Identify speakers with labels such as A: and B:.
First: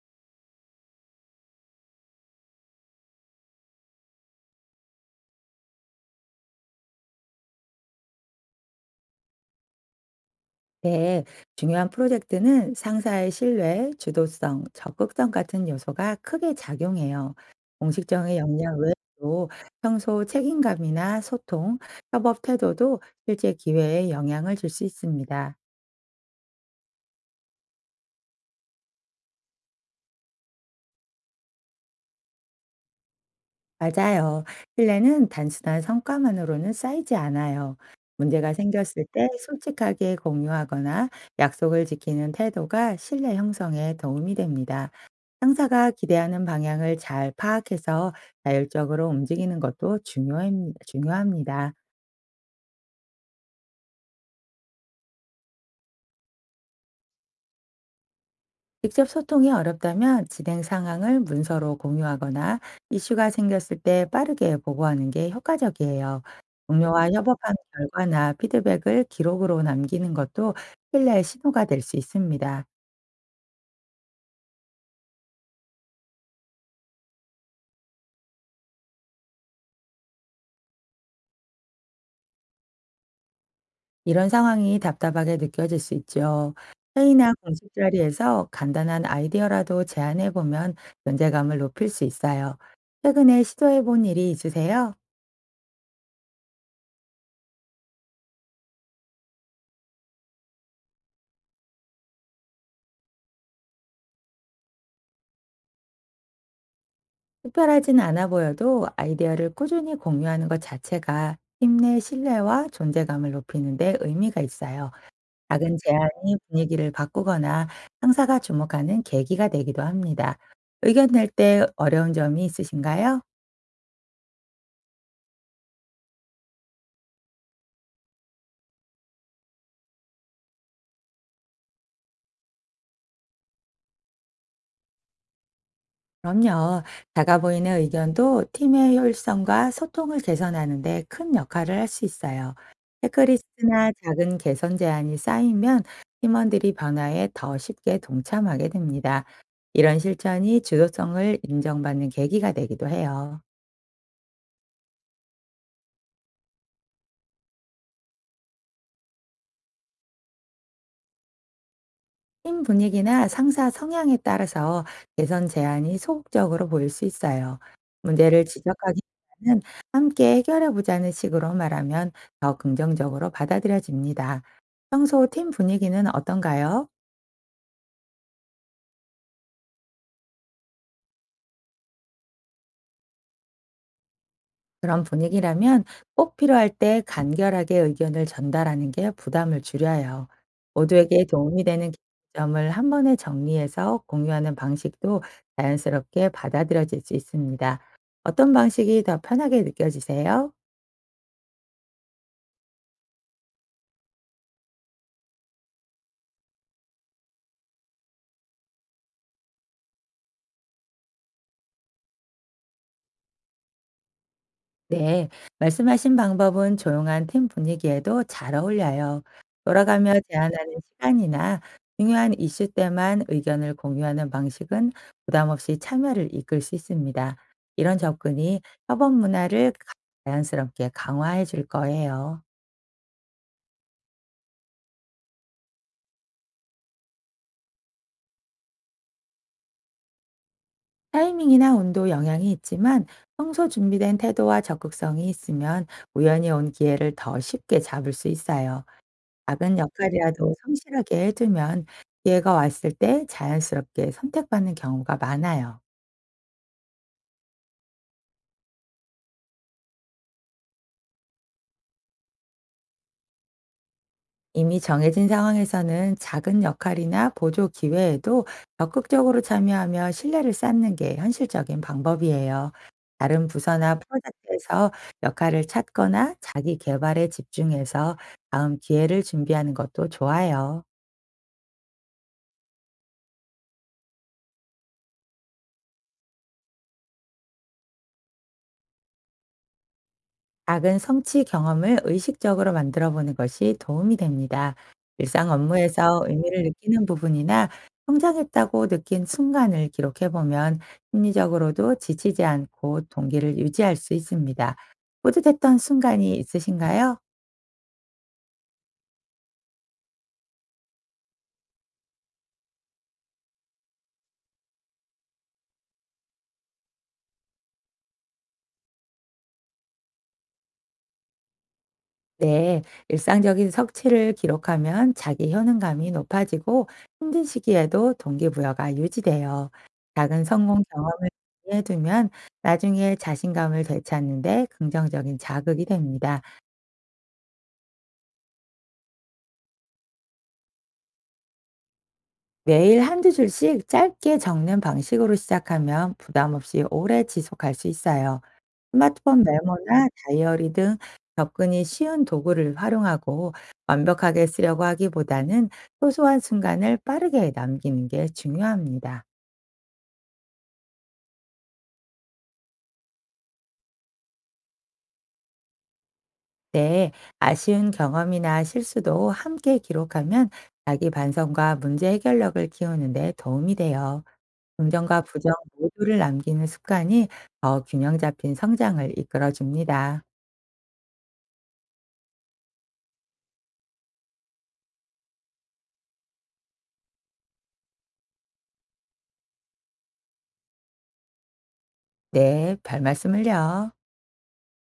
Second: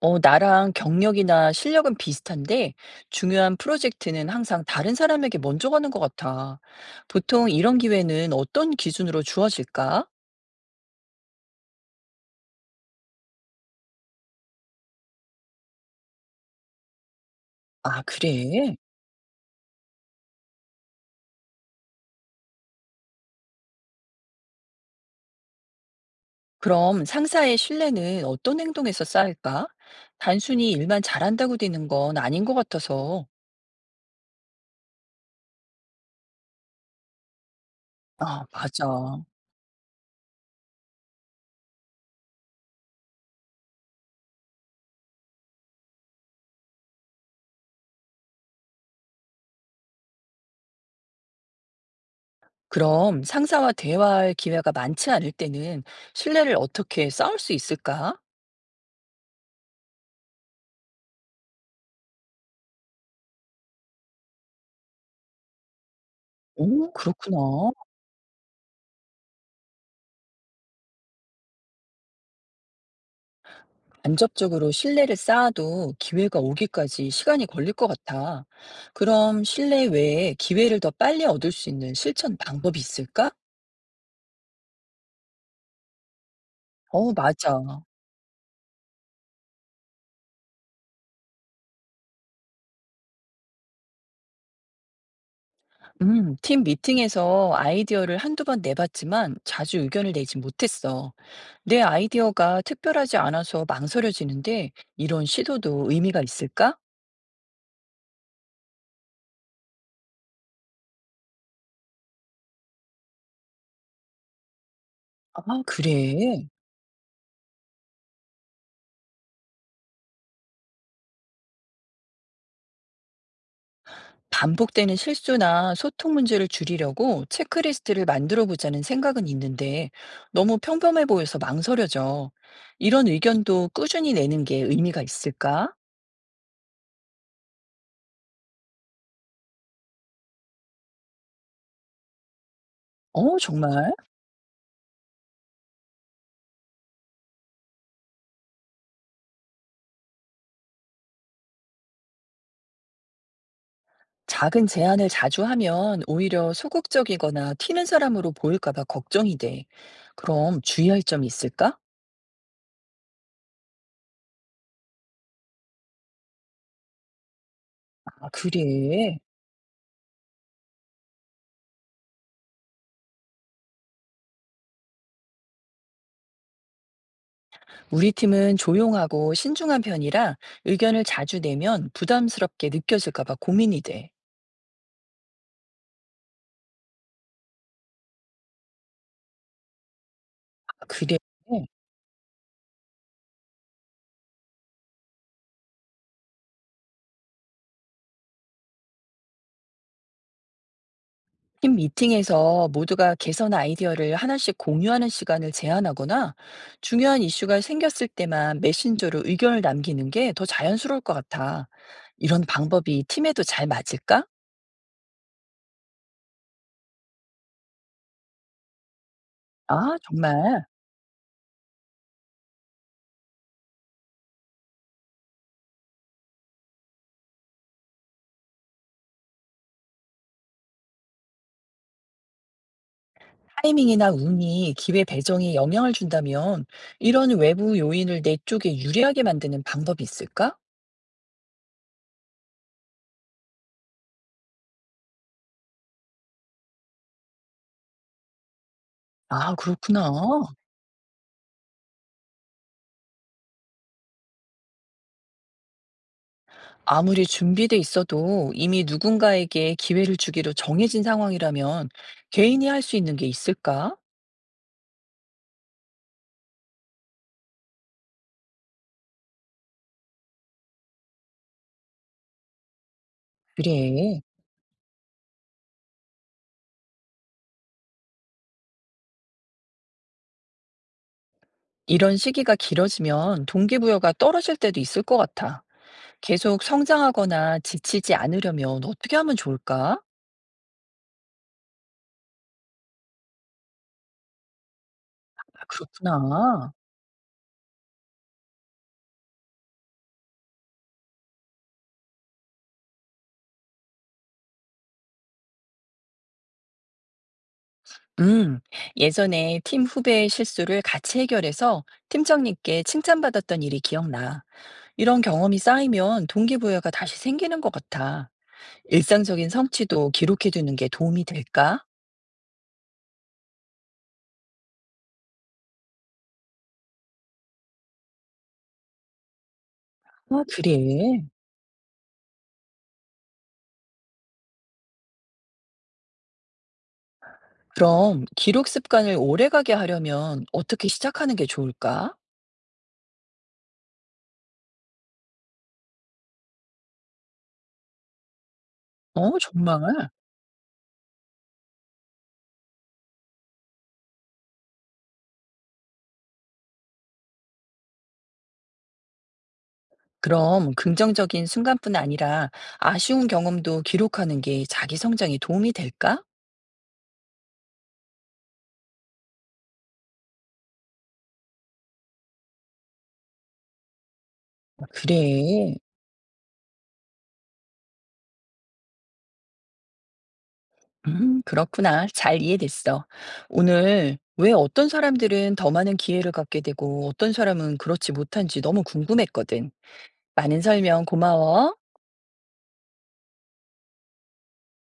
A: 어, 나랑 경력이나 실력은 비슷한데 중요한 프로젝트는 항상 다른 사람에게 먼저 가는 것 같아. 보통 이런 기회는 어떤 기준으로 주어질까?
B: 네, 중요한 프로젝트는 상사의 신뢰, 주도성, 적극성 같은 요소가 크게 작용해요.
A: 아,
B: 공식적인
A: 그래?
B: 역량 외에도 평소 책임감이나 소통, 협업 태도도 실제 기회에 영향을 줄 수 있습니다.
A: 그럼 상사의 신뢰는 어떤 행동에서 쌓일까? 단순히 일만 잘한다고 되는 건 아닌 것 같아서.
B: 맞아요. 신뢰는 단순한 성과만으로는 쌓이지 않아요.
A: 아,
B: 문제가
A: 맞아.
B: 생겼을 때 솔직하게 공유하거나 약속을 지키는 태도가 신뢰 형성에 도움이 됩니다. 상사가 기대하는 방향을 잘 파악해서 자율적으로 움직이는 것도 중요합니다.
A: 그럼 상사와 대화할 기회가 많지 않을 때는 신뢰를 어떻게 쌓을 수 있을까?
B: 직접 소통이 어렵다면 진행 상황을 문서로 공유하거나 이슈가 생겼을 때 빠르게 보고하는 게 효과적이에요. 공
A: 오,
B: 동료와 협업한
A: 그렇구나.
B: 결과나 피드백을 기록으로 남기는 것도 신뢰의 신호가 될 수 있습니다.
A: 간접적으로 신뢰를 쌓아도 기회가 오기까지 시간이 걸릴 것 같아. 그럼 신뢰 외에 기회를 더 빨리 얻을 수 있는 실천 방법이 있을까?
B: 이런 상황이 답답하게 느껴질 수 있죠.
A: 어,
B: 회의나
A: 맞아.
B: 공식 자리에서 간단한 아이디어라도 제안해 보면 존재감을 높일 수 있어요. 최근에 시도해 본 일이 있으세요?
A: 팀 미팅에서 아이디어를 한두 번 내봤지만 자주 의견을 내지 못했어. 내 아이디어가 특별하지 않아서 망설여지는데 이런 시도도 의미가 있을까?
B: 특별하진 않아 보여도 아이디어를 꾸준히 공유하는 것 자체가 팀 내 신뢰와 존재감을 높이는 데 의미가 있어요.
A: 아,
B: 작은 제안이
A: 그래.
B: 분위기를 바꾸거나 상사가 주목하는 계기가 되기도 합니다. 의견 낼 때 어려운 점이 있으신가요?
A: 반복되는 실수나 소통 문제를 줄이려고 체크리스트를 만들어 보자는 생각은 있는데 너무 평범해 보여서 망설여져. 이런 의견도 꾸준히 내는 게 의미가 있을까?
B: 그럼요. 작아 보이는 의견도 팀의 효율성과 소통을 개선하는 데 큰 역할을 할 수 있어요.
A: 어,
B: 체크리스트나
A: 정말?
B: 작은 개선 제안이 쌓이면 팀원들이 변화에 더 쉽게 동참하게 됩니다. 이런 실천이 주도성을 인정받는 계기가 되기도 해요.
A: 작은 제안을 자주 하면 오히려 소극적이거나 튀는 사람으로 보일까 봐 걱정이 돼. 그럼 주의할 점이 있을까?
B: 팀 분위기나 상사 성향에 따라서 개선 제안이 소극적으로 보일 수 있어요.
A: 아,
B: 문제를
A: 그래.
B: 지적하기보다는 함께 해결해 보자는 식으로 말하면 더 긍정적으로 받아들여집니다. 평소 팀 분위기는 어떤가요?
A: 우리 팀은 조용하고 신중한 편이라 의견을 자주 내면 부담스럽게 느껴질까 봐 고민이 돼.
B: 그런 분위기라면 꼭 필요할 때 간결하게 의견을 전달하는 게 부담을 줄여요.
A: 아, 그래.
B: 모두에게 도움이 되는 점을 한 번에 정리해서 공유하는 방식도 자연스럽게 받아들여질 수 있습니다. 어떤 방식이 더 편하게 느껴지세요?
A: 팀 미팅에서 모두가 개선 아이디어를 하나씩 공유하는 시간을 제한하거나 중요한 이슈가 생겼을 때만 메신저로 의견을 남기는 게 더 자연스러울 것 같아. 이런 방법이 팀에도 잘 맞을까?
B: 네, 말씀하신 방법은 조용한 팀 분위기에도 잘 어울려요.
A: 아,
B: 돌아가며
A: 정말.
B: 제안하는 시간이나 중요한 이슈 때만 의견을 공유하는 방식은 부담 없이 참여를 이끌 수 있습니다. 이런 접근이 협업 문화를 자연스럽게 강화해 줄 거예요.
A: 타이밍이나 운이 기회 배정에 영향을 준다면 이런 외부 요인을 내 쪽에 유리하게 만드는 방법이 있을까?
B: 타이밍이나 온도 영향이 있지만 평소 준비된 태도와 적극성이 있으면 우연히 온 기회를 더 쉽게 잡을 수 있어요.
A: 아,
B: 작은
A: 그렇구나.
B: 역할이라도 성실하게 해두면 기회가 왔을 때 자연스럽게 선택받는 경우가 많아요.
A: 아무리 준비돼 있어도 이미 누군가에게 기회를 주기로 정해진 상황이라면 개인이 할 수 있는 게 있을까?
B: 이미 정해진 상황에서는 작은 역할이나 보조 기회에도 적극적으로 참여하며 신뢰를 쌓는 게 현실적인 방법이에요. 다른 부서나
A: 그래.
B: 프로젝트에서 역할을 찾거나 자기 개발에 집중해서 다음 기회를 준비하는 것도 좋아요.
A: 이런 시기가 길어지면 동기부여가 떨어질 때도 있을 것 같아. 계속 성장하거나 지치지 않으려면 어떻게 하면 좋을까?
B: 작은 성취 경험을 의식적으로 만들어 보는 것이 도움이 됩니다. 일상
A: 아,
B: 업무에서 의미를
A: 그렇구나.
B: 느끼는 부분이나 성장했다고 느낀 순간을 기록해 보면 심리적으로도 지치지 않고 동기를 유지할 수 있습니다. 뿌듯했던 순간이 있으신가요?
A: 음, 예전에 팀 후배의 실수를 같이 해결해서 팀장님께 칭찬받았던 일이 기억나. 이런 경험이 쌓이면 동기부여가 다시 생기는 것 같아. 일상적인 성취도 기록해두는 게 도움이 될까?
B: 네, 일상적인 성취를 기록하면 자기 효능감이 높아지고 힘든 시기에도 동기부여가 유지돼요.
A: 아,
B: 작은 성공
A: 그래.
B: 경험을 해두면 나중에 자신감을 되찾는데 긍정적인 자극이 됩니다.
A: 그럼 기록 습관을 오래가게 하려면 어떻게 시작하는 게 좋을까?
B: 매일 한두 줄씩 짧게 적는 방식으로 시작하면 부담 없이 오래 지속할 수 있어요.
A: 어,
B: 스마트폰 메모나
A: 정말?
B: 다이어리 등 접근이 쉬운 도구를 활용하고 완벽하게 쓰려고 하기보다는 소소한 순간을 빠르게 남기는 게 중요합니다.
A: 그럼 긍정적인 순간뿐 아니라 아쉬운 경험도 기록하는 게 자기 성장에 도움이 될까?
B: 네, 아쉬운 경험이나 실수도 함께 기록하면 자기 반성과 문제 해결력을 키우는 데 도움이 돼요.
A: 아,
B: 긍정과 부정
A: 그래.
B: 모두를 남기는 습관이 더 균형 잡힌 성장을 이끌어 줍니다.
A: 그렇구나. 잘 이해됐어. 오늘 왜 어떤 사람들은 더 많은 기회를 갖게 되고 어떤 사람은 그렇지 못한지 너무 궁금했거든. 많은 설명 고마워.
B: 네, 별 말씀을요.